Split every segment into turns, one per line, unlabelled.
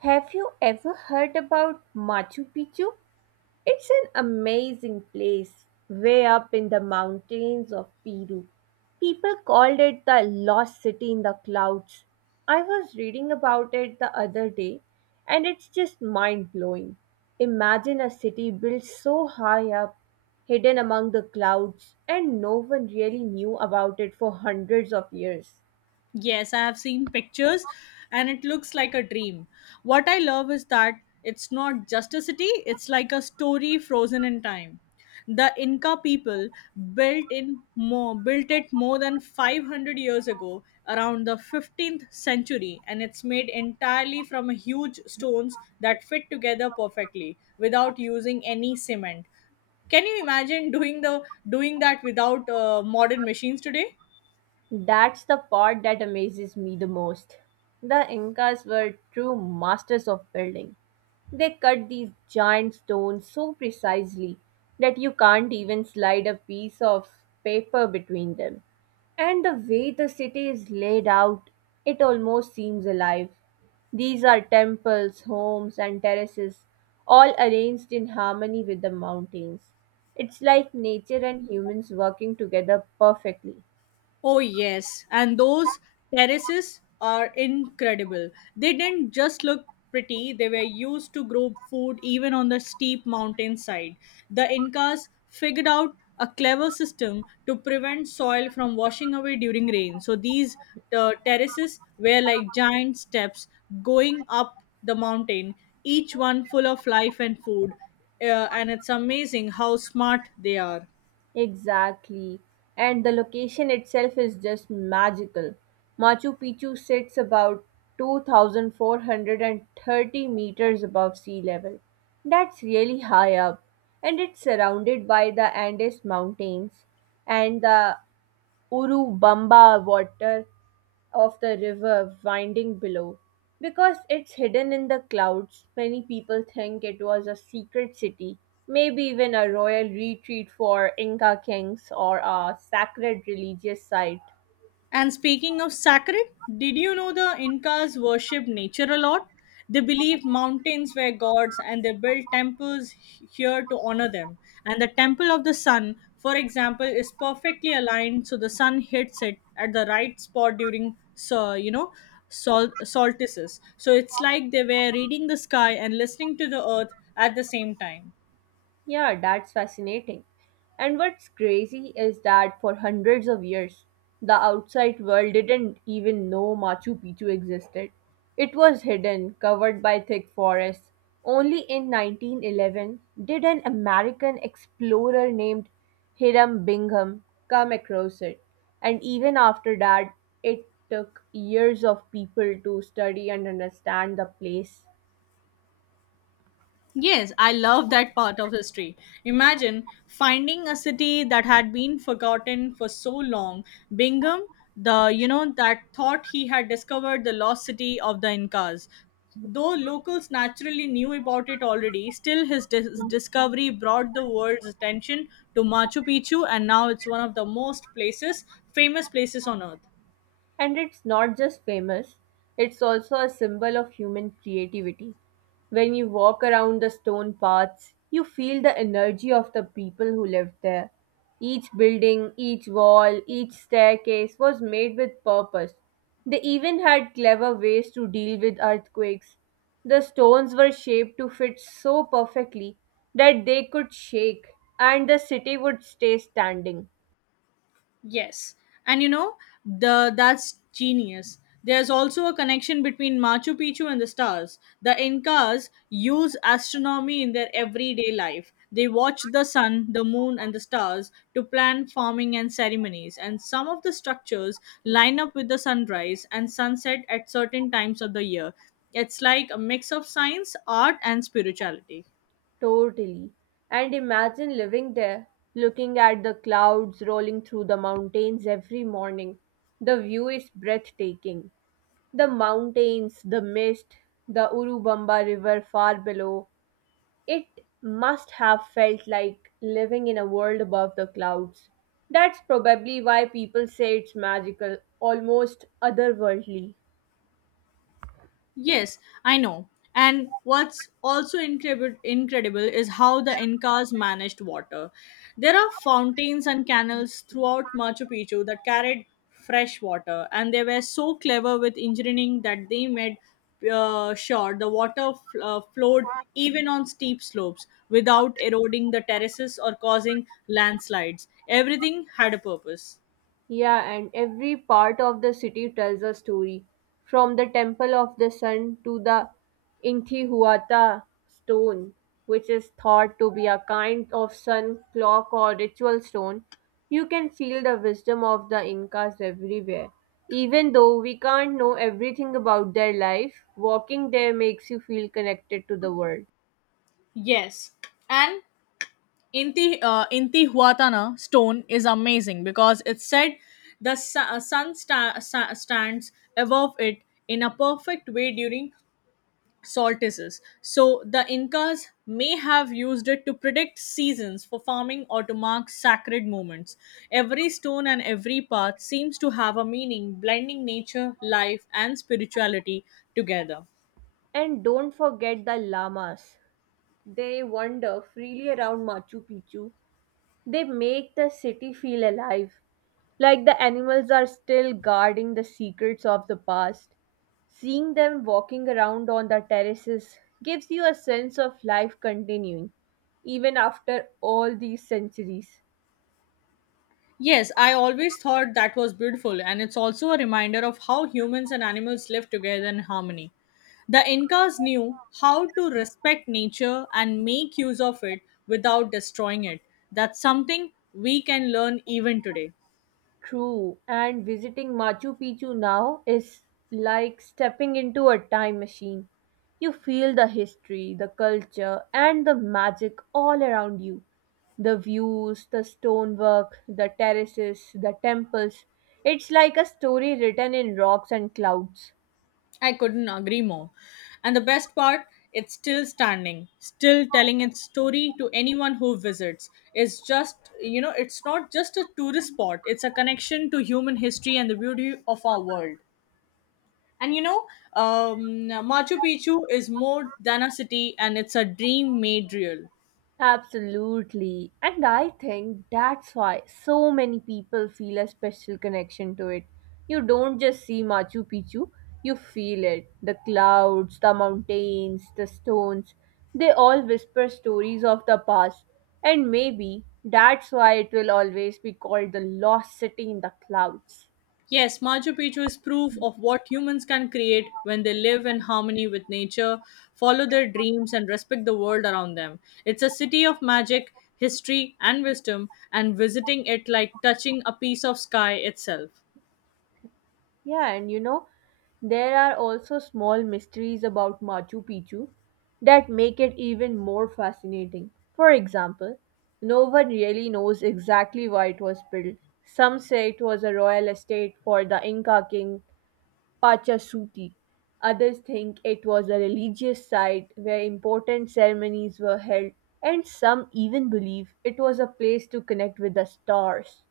Have you ever heard about Machu Picchu? It's an amazing place way up in the mountains of Peru. People called it the lost city in the clouds. I was reading about it the other day and it's just mind blowing. Imagine a city built so high up, hidden among the clouds, and no one really knew about it for hundreds of years.
Yes, I have seen pictures and it looks like a dream. What I love is that it's not just a city, it's like a story frozen in time. The Inca people built it more than 500 years ago around the 15th century, and it's made entirely from huge stones that fit together perfectly without using any cement. Can you imagine doing that without modern machines today?
That's the part that amazes me the most. The Incas were true masters of building. They cut these giant stones so precisely that you can't even slide a piece of paper between them. And the way the city is laid out, it almost seems alive. These are temples, homes, and terraces, all arranged in harmony with the mountains. It's like nature and humans working together perfectly.
Oh, yes. And those terraces are incredible. They didn't just look pretty, they were used to grow food even on the steep mountainside. The Incas figured out a clever system to prevent soil from washing away during rain. So these terraces were like giant steps going up the mountain, each one full of life and food. And it's amazing how smart they are.
Exactly. And the location itself is just magical. Machu Picchu sits about 2,430 meters above sea level. That's really high up. And it's surrounded by the Andes Mountains and the Urubamba water of the river winding below. Because it's hidden in the clouds, many people think it was a secret city, maybe even a royal retreat for Inca kings or a sacred religious site.
And speaking of sacred, did you know the Incas worshipped nature a lot? They believed mountains were gods and they built temples here to honor them. And the temple of the sun, for example, is perfectly aligned so the sun hits it at the right spot during, solstices. So it's like they were reading the sky and listening to the earth at the same time.
Yeah, that's fascinating. And what's crazy is that for hundreds of years, the outside world didn't even know Machu Picchu existed. It was hidden, covered by thick forests. Only in 1911 did an American explorer named Hiram Bingham come across it. And even after that, it took years of people to study and understand the place.
Yes, I love that part of history. Imagine finding a city that had been forgotten for so long. Bingham, the you know that thought he had discovered the lost city of the Incas. Though locals naturally knew about it already, still his discovery brought the world's attention to Machu Picchu, and now it's one of the most places famous places on earth.
And it's not just famous, it's also a symbol of human creativity. When you walk around the stone paths, you feel the energy of the people who lived there. Each building, each wall, each staircase was made with purpose. They even had clever ways to deal with earthquakes. The stones were shaped to fit so perfectly that they could shake and the city would stay standing.
Yes. And you know, the that's genius. There's also a connection between Machu Picchu and the stars. The Incas use astronomy in their everyday life. They watch the sun, the moon, and the stars to plan farming and ceremonies. And some of the structures line up with the sunrise and sunset at certain times of the year. It's like a mix of science, art, and spirituality.
Totally. And imagine living there, looking at the clouds rolling through the mountains every morning. The view is breathtaking. The mountains, the mist, the Urubamba River far below. It must have felt like living in a world above the clouds. That's probably why people say it's magical, almost otherworldly.
Yes, I know. And what's also incredible is how the Incas managed water. There are fountains and canals throughout Machu Picchu that carried fresh water, and they were so clever with engineering that they made sure the water flowed even on steep slopes without eroding the terraces or causing landslides. Everything had a purpose.
Yeah, and every part of the city tells a story. From the Temple of the Sun to the Intihuata stone, which is thought to be a kind of sun clock or ritual stone, you can feel the wisdom of the Incas everywhere. Even though we can't know everything about their life, walking there makes you feel connected to the world.
Yes. And Intihuatana stone is amazing because it's said the sun stands above it in a perfect way during solstices. So the Incas may have used it to predict seasons for farming or to mark sacred moments. Every stone and every path seems to have a meaning, blending nature, life, and spirituality together.
And don't forget the llamas. They wander freely around Machu Picchu. They make the city feel alive, like the animals are still guarding the secrets of the past. Seeing them walking around on the terraces gives you a sense of life continuing, even after all these centuries.
Yes, I always thought that was beautiful, and it's also a reminder of how humans and animals live together in harmony. The Incas knew how to respect nature and make use of it without destroying it. That's something we can learn even today.
True, and visiting Machu Picchu now is like stepping into a time machine. You feel the history, the culture, and the magic all around you. The views, the stonework, the terraces, the temples. It's like a story written in rocks and clouds.
I couldn't agree more. And the best part, it's still standing, still telling its story to anyone who visits. It's just, it's not just a tourist spot, it's a connection to human history and the beauty of our world. And you know, um, Machu Picchu is more than a city, and it's a dream made real.
Absolutely. And I think that's why so many people feel a special connection to it. You don't just see Machu Picchu, you feel it. The clouds, the mountains, the stones, they all whisper stories of the past. And maybe that's why it will always be called the lost city in the clouds.
Yes, Machu Picchu is proof of what humans can create when they live in harmony with nature, follow their dreams, and respect the world around them. It's a city of magic, history, and wisdom, and visiting it like touching a piece of sky itself.
Yeah, and you know, there are also small mysteries about Machu Picchu that make it even more fascinating. For example, no one really knows exactly why it was built. Some say it was a royal estate for the Inca king Pachasuti. Others think it was a religious site where important ceremonies were held, and some even believe it was a place to connect with the stars.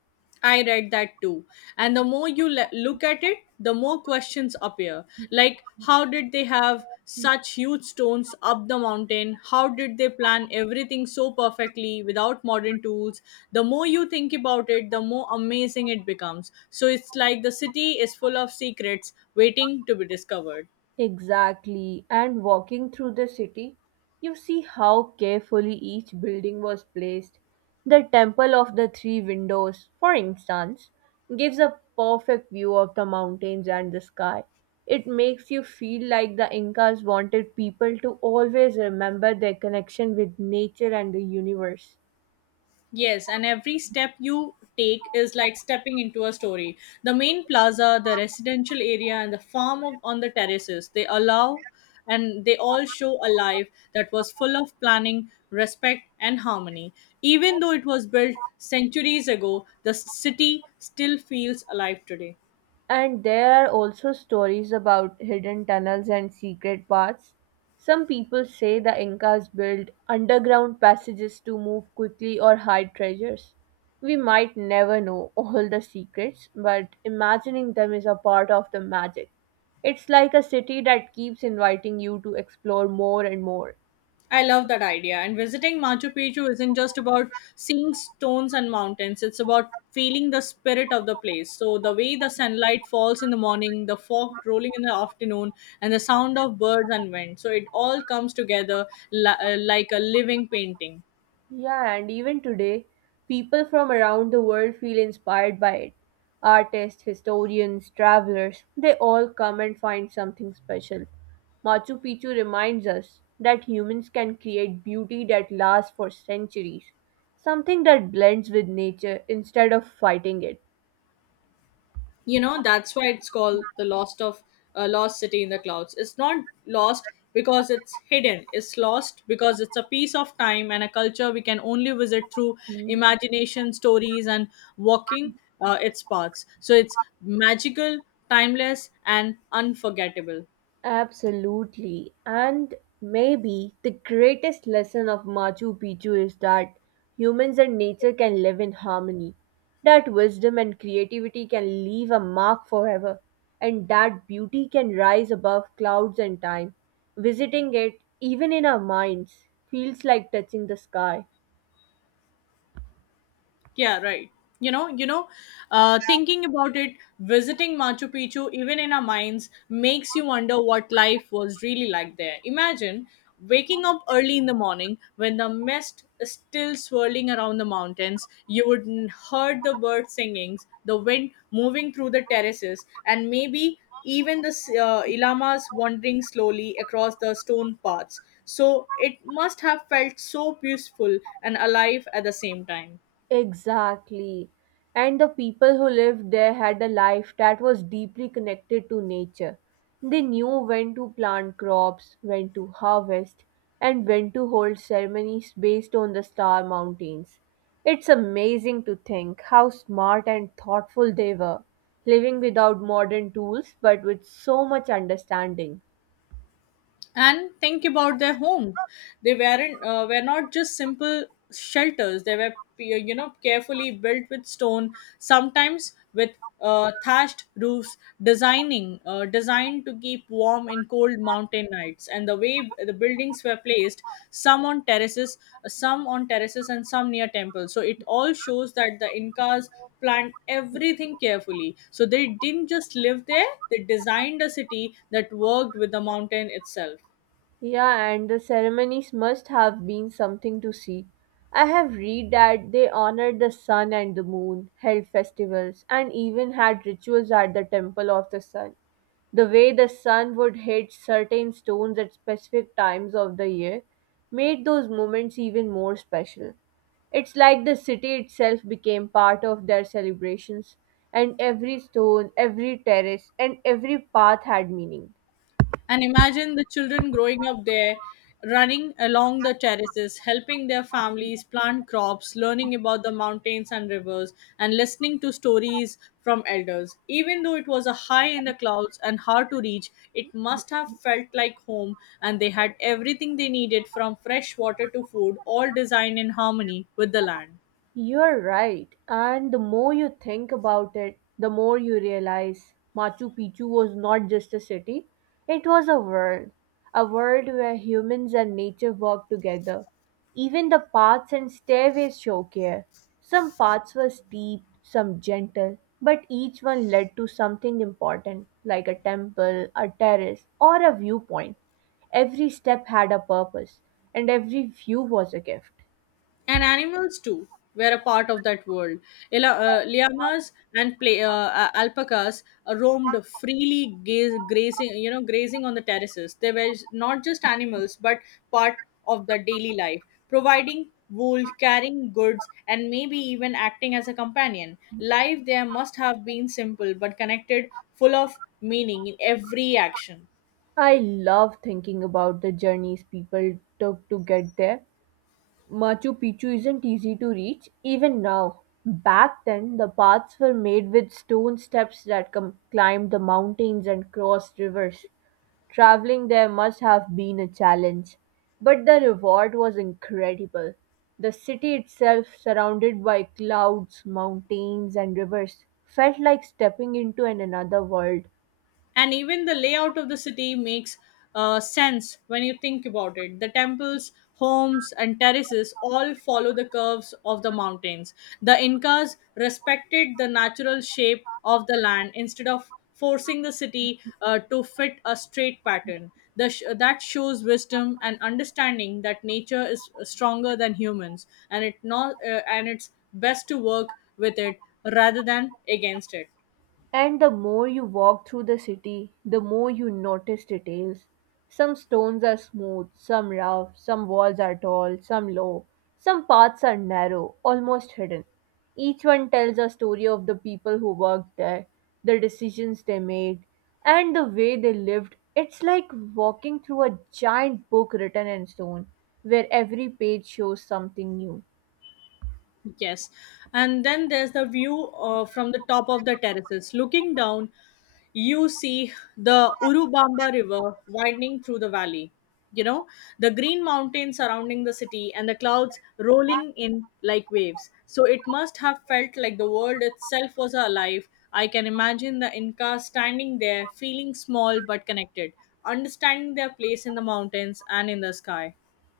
I read that too. And the more you look at it, the more questions appear. Like, how did they have such huge stones up the mountain? How did they plan everything so perfectly without modern tools? The more you think about it, the more amazing it becomes. So it's like the city is full of secrets waiting to be discovered.
Exactly. And walking through the city, you see how carefully each building was placed. The Temple of the Three Windows, for instance, gives a perfect view of the mountains and the sky. It makes you feel like the Incas wanted people to always remember their connection with nature and the universe.
Yes, and every step you take is like stepping into a story. The main plaza, the residential area, and the farm of, on the terraces, they allow and they all show a life that was full of planning, respect, and harmony. Even though it was built centuries ago, the city still feels alive today.
And there are also stories about hidden tunnels and secret paths. Some people say the Incas built underground passages to move quickly or hide treasures. We might never know all the secrets, but imagining them is a part of the magic. It's like a city that keeps inviting you to explore more and more.
I love that idea. And visiting Machu Picchu isn't just about seeing stones and mountains, it's about feeling the spirit of the place. So, the way the sunlight falls in the morning, the fog rolling in the afternoon, and the sound of birds and wind. So, it all comes together like a living painting.
Yeah, and even today, people from around the world feel inspired by it. Artists, historians, travelers, they all come and find something special. Machu Picchu reminds us that humans can create beauty that lasts for centuries, something that blends with nature instead of fighting it.
You know, that's why it's called the lost city in the clouds. It's not lost because it's hidden, it's lost because it's a piece of time and a culture we can only visit through
Mhm.
imagination, stories, and walking its paths. So it's magical, timeless, and unforgettable.
Absolutely. And maybe the greatest lesson of Machu Picchu is that humans and nature can live in harmony. That wisdom and creativity can leave a mark forever. And that beauty can rise above clouds and time. Visiting it, even in our minds, feels like touching the sky.
Yeah, right. You know, you know, Thinking about it, visiting Machu Picchu, even in our minds, makes you wonder what life was really like there. Imagine waking up early in the morning when the mist is still swirling around the mountains. You would heard the birds singings, the wind moving through the terraces, and maybe even the llamas wandering slowly across the stone paths. So it must have felt so peaceful and alive at the same time.
Exactly. And the people who lived there had a life that was deeply connected to nature. They knew when to plant crops, when to harvest, and when to hold ceremonies based on the star mountains. It's amazing to think how smart and thoughtful they were, living without modern tools but with so much understanding.
And think about their homes. They were not just simple shelters, they were, you know, carefully built with stone, sometimes with thatched roofs, designing designed to keep warm in cold mountain nights. And the way the buildings were placed, some on terraces, and some near temples, so it all shows that the Incas planned everything carefully. So they didn't just live there, they designed a city that worked with the mountain itself.
Yeah, and the ceremonies must have been something to see. I have read that they honored the sun and the moon, held festivals, and even had rituals at the temple of the sun. The way the sun would hit certain stones at specific times of the year made those moments even more special. It's like the city itself became part of their celebrations, and every stone, every terrace, and every path had meaning.
And imagine the children growing up there, running along the terraces, helping their families plant crops, learning about the mountains and rivers, and listening to stories from elders. Even though it was a high in the clouds and hard to reach, it must have felt like home, and they had everything they needed from fresh water to food, all designed in harmony with the land.
You're right, and the more you think about it, the more you realize Machu Picchu was not just a city, it was a world. A world where humans and nature work together. Even the paths and stairways show care. Some paths were steep, some gentle, but each one led to something important, like a temple, a terrace, or a viewpoint. Every step had a purpose, and every view was a gift.
And animals too were a part of that world. Llamas and alpacas roamed freely, gaze, grazing you know grazing on the terraces. They were not just animals but part of the daily life, providing wool, carrying goods, and maybe even acting as a companion. Life there must have been simple but connected, full of meaning in every action.
I love thinking about the journeys people took to get there. Machu Picchu isn't easy to reach, even now. Back then, the paths were made with stone steps that climbed the mountains and crossed rivers. Traveling there must have been a challenge, but the reward was incredible. The city itself, surrounded by clouds, mountains, and rivers, felt like stepping into an another world.
And even the layout of the city makes sense when you think about it. The temples, homes, and terraces all follow the curves of the mountains. The Incas respected the natural shape of the land instead of forcing the city to fit a straight pattern. That shows wisdom and understanding that nature is stronger than humans, and it not and it's best to work with it rather than against it.
And the more you walk through the city, the more you notice details. Some stones are smooth, some rough, some walls are tall, some low, some paths are narrow, almost hidden. Each one tells a story of the people who worked there, the decisions they made, and the way they lived. It's like walking through a giant book written in stone, where every page shows something new.
Yes. And then there's the view from the top of the terraces. Looking down, you see the Urubamba River winding through the valley. You know, the green mountains surrounding the city and the clouds rolling in like waves. So it must have felt like the world itself was alive. I can imagine the Inca standing there, feeling small but connected, understanding their place in the mountains and in the sky.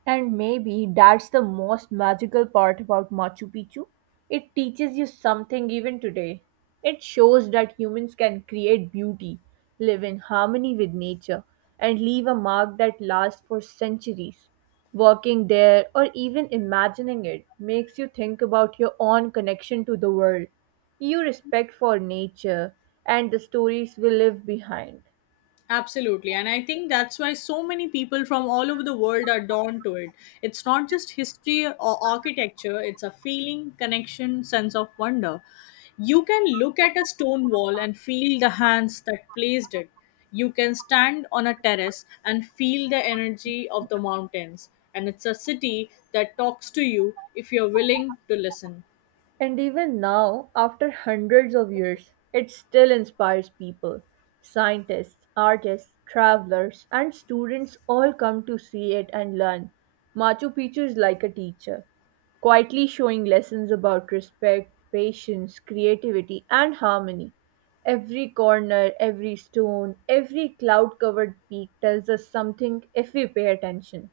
And maybe that's the most magical part about Machu Picchu. It teaches you something even today. It shows that humans can create beauty, live in harmony with nature, and leave a mark that lasts for centuries. Walking there or even imagining it makes you think about your own connection to the world, your respect for nature, and the stories we leave behind.
Absolutely. And I think that's why so many people from all over the world are drawn to it. It's not just history or architecture, it's a feeling, connection, sense of wonder. You can look at a stone wall and feel the hands that placed it. You can stand on a terrace and feel the energy of the mountains. And it's a city that talks to you if you're willing to listen.
And even now, after hundreds of years, it still inspires people. Scientists, artists, travelers, and students all come to see it and learn. Machu Picchu is like a teacher, quietly showing lessons about respect, patience, creativity, and harmony. Every corner, every stone, every cloud covered peak tells us something if we pay attention.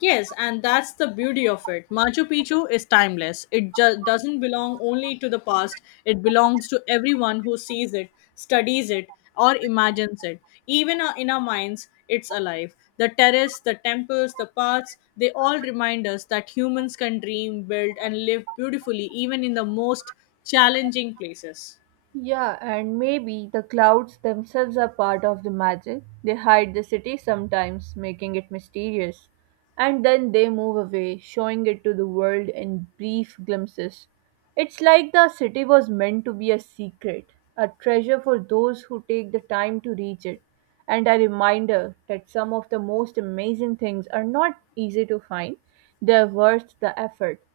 Yes, and that's the beauty of it. Machu Picchu is timeless. It doesn't belong only to the past, it belongs to everyone who sees it, studies it, or imagines it. Even in our minds, it's alive. The terrace, the temples, the paths, they all remind us that humans can dream, build, and live beautifully even in the most challenging places.
Yeah, and maybe the clouds themselves are part of the magic. They hide the city sometimes, making it mysterious. And then they move away, showing it to the world in brief glimpses. It's like the city was meant to be a secret, a treasure for those who take the time to reach it, and a reminder that some of the most amazing things are not easy to find. They're worth the effort.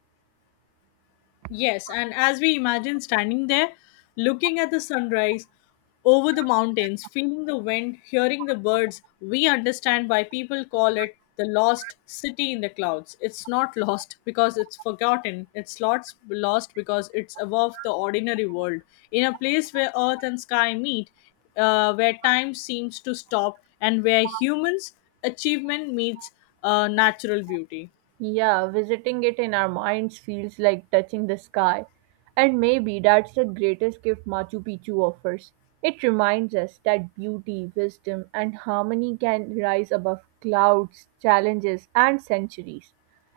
Yes, and as we imagine standing there, looking at the sunrise over the mountains, feeling the wind, hearing the birds, we understand why people call it the lost city in the clouds. It's not lost because it's forgotten. It's lost because it's above the ordinary world. In a place where earth and sky meet, where time seems to stop, and where humans' achievement meets natural beauty.
Yeah, visiting it in our minds feels like touching the sky. And maybe that's the greatest gift Machu Picchu offers. It reminds us that beauty, wisdom, and harmony can rise above clouds, challenges, and centuries.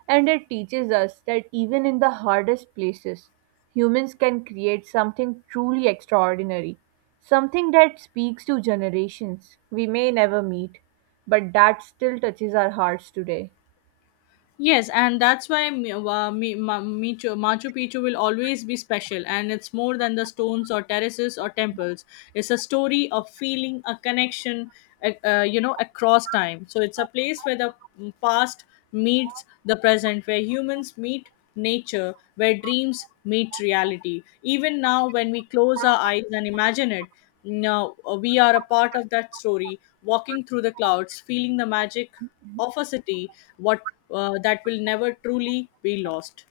And it teaches us that even in the hardest places, humans can create something truly extraordinary, something that speaks to generations we may never meet, but that still touches our hearts today.
Yes, and that's why Machu Picchu will always be special, and it's more than the stones or terraces or temples. It's a story of feeling a connection, across time. So it's a place where the past meets the present, where humans meet nature, where dreams meet reality. Even now, when we close our eyes and imagine it, now we are a part of that story, walking through the clouds, feeling the magic of a city what that will never truly be lost.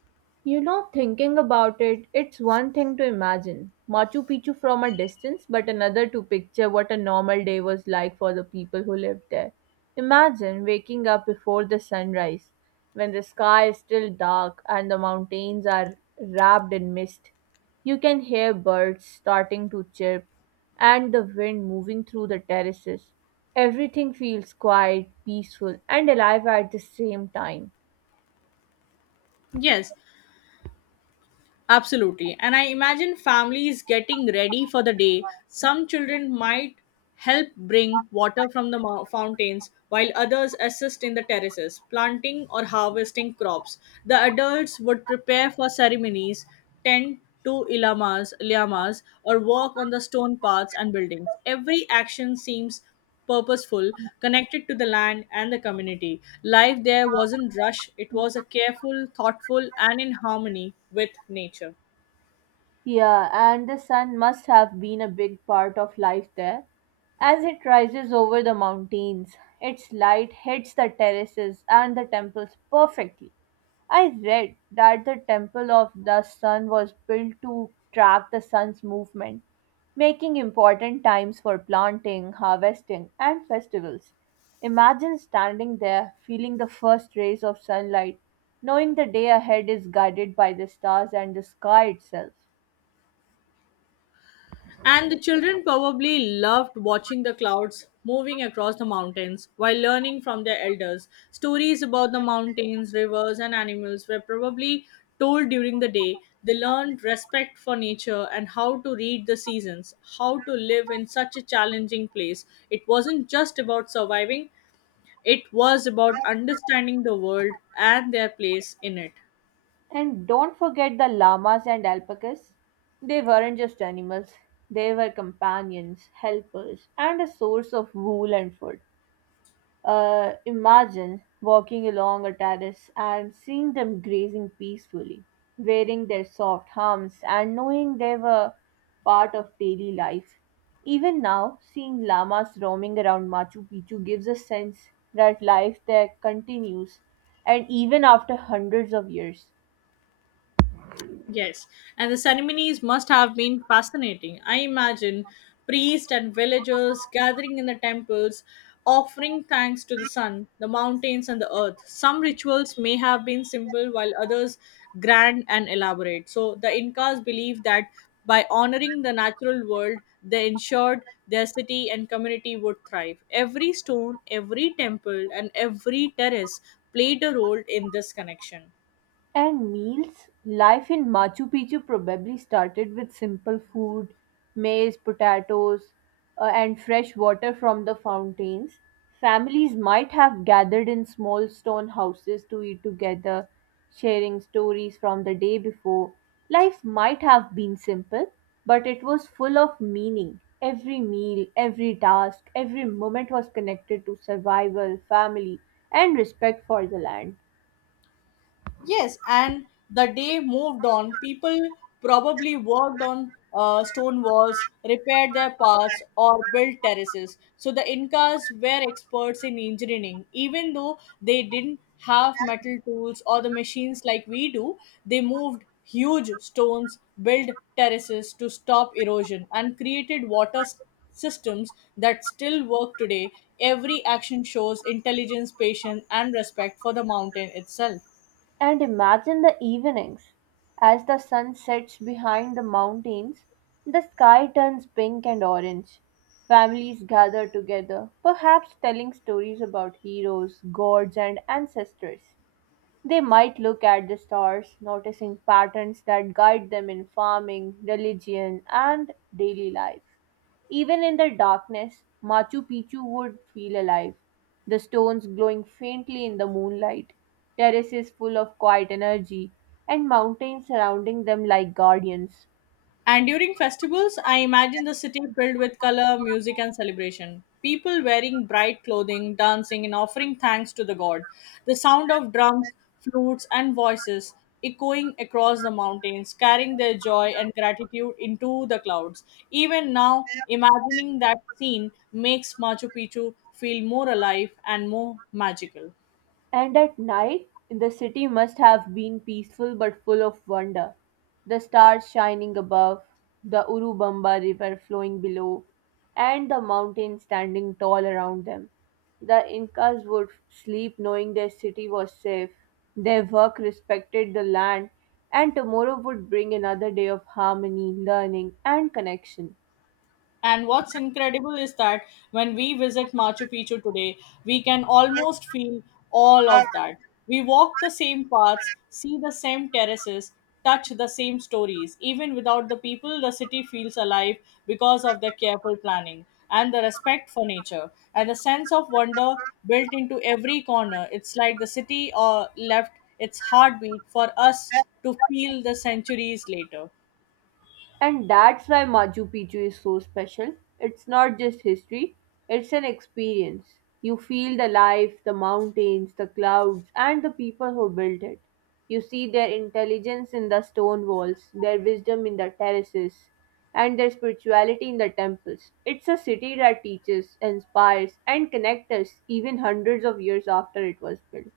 You know, thinking about it, it's one thing to imagine Machu Picchu from a distance, but another to picture what a normal day was like for the people who lived there. Imagine waking up before the sunrise, when the sky is still dark and the mountains are wrapped in mist. You can hear birds starting to chirp and the wind moving through the terraces. Everything feels quiet, peaceful, and alive at the same time.
Yes, absolutely. And I imagine families getting ready for the day. Some children might help bring water from the fountains, while others assist in the terraces planting or harvesting crops. The adults would prepare for ceremonies, tend to ilamas liamas, or walk on the stone paths and buildings. Every action seems purposeful, connected to the land and the community. Life there wasn't rush, it was a careful, thoughtful, and in harmony with nature.
Yeah, and the sun must have been a big part of life there. As it rises over the mountains, its light hits the terraces and the temples perfectly. I read that the temple of the sun was built to track the sun's movement, making important times for planting, harvesting, and festivals. Imagine standing there, feeling the first rays of sunlight, knowing the day ahead is guided by the stars and the sky itself.
And the children probably loved watching the clouds moving across the mountains while learning from their elders. Stories about the mountains, rivers, and animals were probably told during the day. They learned respect for nature and how to read the seasons, how to live in such a challenging place. It wasn't just about surviving, it was about understanding the world and their place in it.
And don't forget the llamas and alpacas. They weren't just animals, they were companions, helpers, and a source of wool and food. Imagine walking along a terrace and seeing them grazing peacefully, wearing their soft humps and knowing they were part of daily life. Even now, seeing llamas roaming around Machu Picchu gives a sense that life there continues, and even after hundreds of years.
Yes, and the ceremonies must have been fascinating. I imagine priests and villagers gathering in the temples, offering thanks to the sun, the mountains, and the earth. Some rituals may have been simple, while others grand and elaborate. So, the Incas believed that by honoring the natural world, they ensured their city and community would thrive. Every stone, every temple, and every terrace played a role in this connection.
And meals? Life in Machu Picchu probably started with simple food, maize, potatoes, and fresh water from the fountains. Families might have gathered in small stone houses to eat together, sharing stories from the day before. Life might have been simple, but it was full of meaning. Every meal, every task, every moment was connected to survival, family, and respect for the land.
Yes, and the day moved on. People probably worked on stone walls, repaired their paths, or built terraces. So the Incas were experts in engineering. Even though they didn't have metal tools or the machines like we do, they moved huge stones, built terraces to stop erosion, and created systems that still work today. Every action shows intelligence, patience, and respect for the mountain itself.
And imagine the evenings. As the sun sets behind the mountains, the sky turns pink and orange. Families gather together, perhaps telling stories about heroes, gods, and ancestors. They might look at the stars, noticing patterns that guide them in farming, religion, and daily life. Even in the darkness, Machu Picchu would feel alive, the stones glowing faintly in the moonlight, terraces full of quiet energy, and mountains surrounding them like guardians.
And during festivals, I imagine the city filled with color, music, and celebration. People wearing bright clothing, dancing, and offering thanks to the god. The sound of drums, flutes, and voices echoing across the mountains, carrying their joy and gratitude into the clouds. Even now, imagining that scene makes Machu Picchu feel more alive and more magical.
And at night, the city must have been peaceful but full of wonder. The stars shining above, the Urubamba river flowing below, and the mountains standing tall around them. The Incas would sleep knowing their city was safe, their work respected the land, and tomorrow would bring another day of harmony, learning, and connection.
And what's incredible is that when we visit Machu Picchu today, we can almost feel all of that. We walk the same paths, see the same terraces, touch the same stories. Even without the people, the city feels alive because of their careful planning and the respect for nature and the sense of wonder built into every corner. It's like the city or left its heartbeat for us to feel the centuries later.
And that's why Machu Picchu is so special. It's not just history, it's an experience. You feel the life, the mountains, the clouds, and the people who built it. You see their intelligence in the stone walls, their wisdom in the terraces, and their spirituality in the temples. It's a city that teaches, inspires, and connects us even hundreds of years after it was built.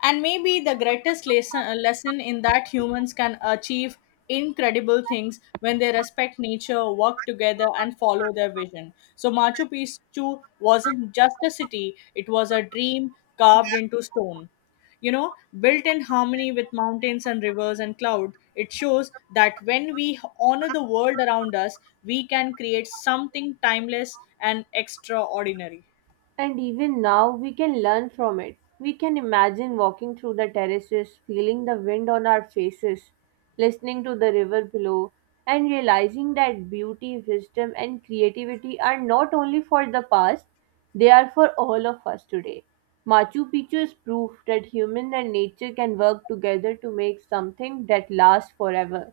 And maybe the greatest lesson in that humans can achieve incredible things when they respect nature, work together, and follow their vision. So, Machu Picchu wasn't just a city, it was a dream carved into stone. You know, built in harmony with mountains and rivers and cloud, it shows that when we honor the world around us, we can create something timeless and extraordinary.
And even now, we can learn from it. We can imagine walking through the terraces, feeling the wind on our faces, listening to the river below, and realizing that beauty, wisdom, and creativity are not only for the past, they are for all of us today. Machu Picchu is proof that humans and nature can work together to make something that lasts forever.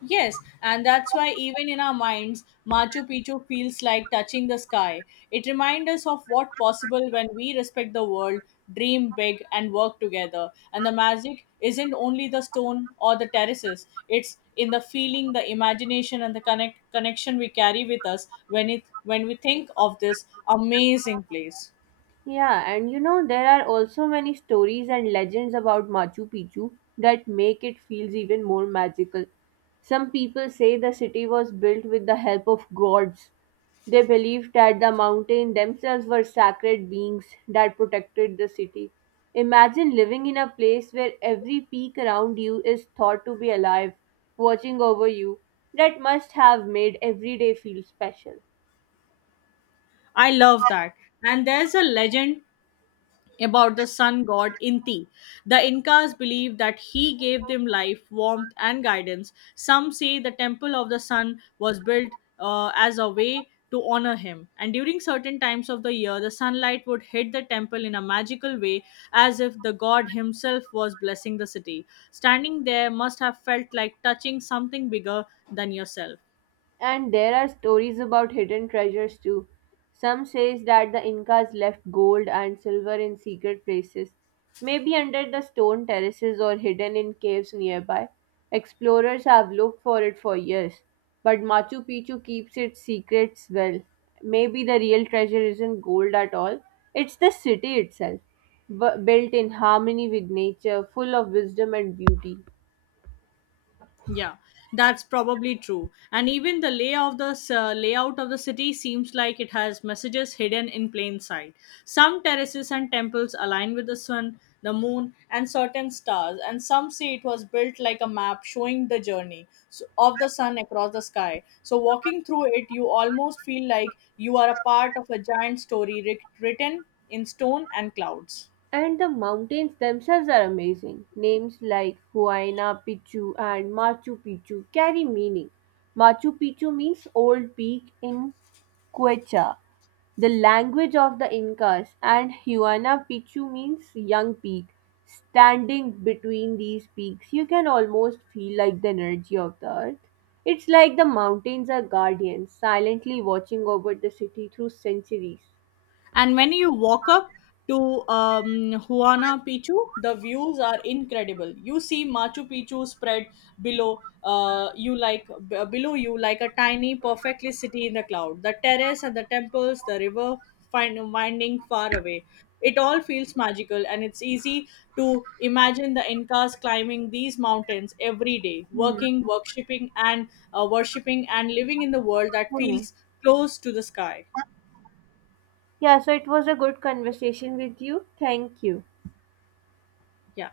Yes, and that's why even in our minds, Machu Picchu feels like touching the sky. It reminds us of what's possible when we respect the world, dream big, and work together. And the magic isn't only the stone or the terraces; it's in the feeling, the imagination, and the connection we carry with us when we think of this amazing place.
Yeah, and you know, there are also many stories and legends about Machu Picchu that make it feels even more magical. Some people say the city was built with the help of gods. They believed that the mountain themselves were sacred beings that protected the city. Imagine living in a place where every peak around you is thought to be alive, watching over you. That must have made every day feel special.
I love that. And there's a legend about the sun god Inti. The Incas believe that he gave them life, warmth, and guidance. Some say the temple of the sun was built as a way to honor him. And during certain times of the year, the sunlight would hit the temple in a magical way, as if the god himself was blessing the city. Standing there must have felt like touching something bigger than yourself.
And there are stories about hidden treasures too. Some says that the Incas left gold and silver in secret places, maybe under the stone terraces or hidden in caves nearby. Explorers have looked for it for years, but Machu Picchu keeps its secrets well. Maybe the real treasure isn't gold at all, it's the city itself, built in harmony with nature, full of wisdom and beauty.
Yeah, that's probably true. And even the lay of the layout of the city seems like it has messages hidden in plain sight. Some terraces and temples align with the sun, the moon, and certain stars, and some say it was built like a map showing the journey of the sun across the sky. So walking through it, you almost feel like you are a part of a giant written in stone and clouds.
And the mountains themselves are amazing. Names like Huayna Picchu and Machu Picchu carry meaning. Machu Picchu means old peak in Quechua, the language of the Incas, and Huayna Picchu means young peak. Standing between these peaks, you can almost feel like the energy of the earth. It's like the mountains are guardians, silently watching over the city through centuries.
And when you walk up to Huana Pichu, the views are incredible. You see Machu Picchu spread below you like below you like a tiny, perfectly city in the cloud. The terrace and the temples, the river find, winding far away. It all feels magical, and it's easy to imagine the Incas climbing these mountains every day,
Hmm.
working, worshipping, and living in the world that
Hmm.
feels close to the sky.
Yeah, so it was a good conversation with you. Thank you.
Yeah.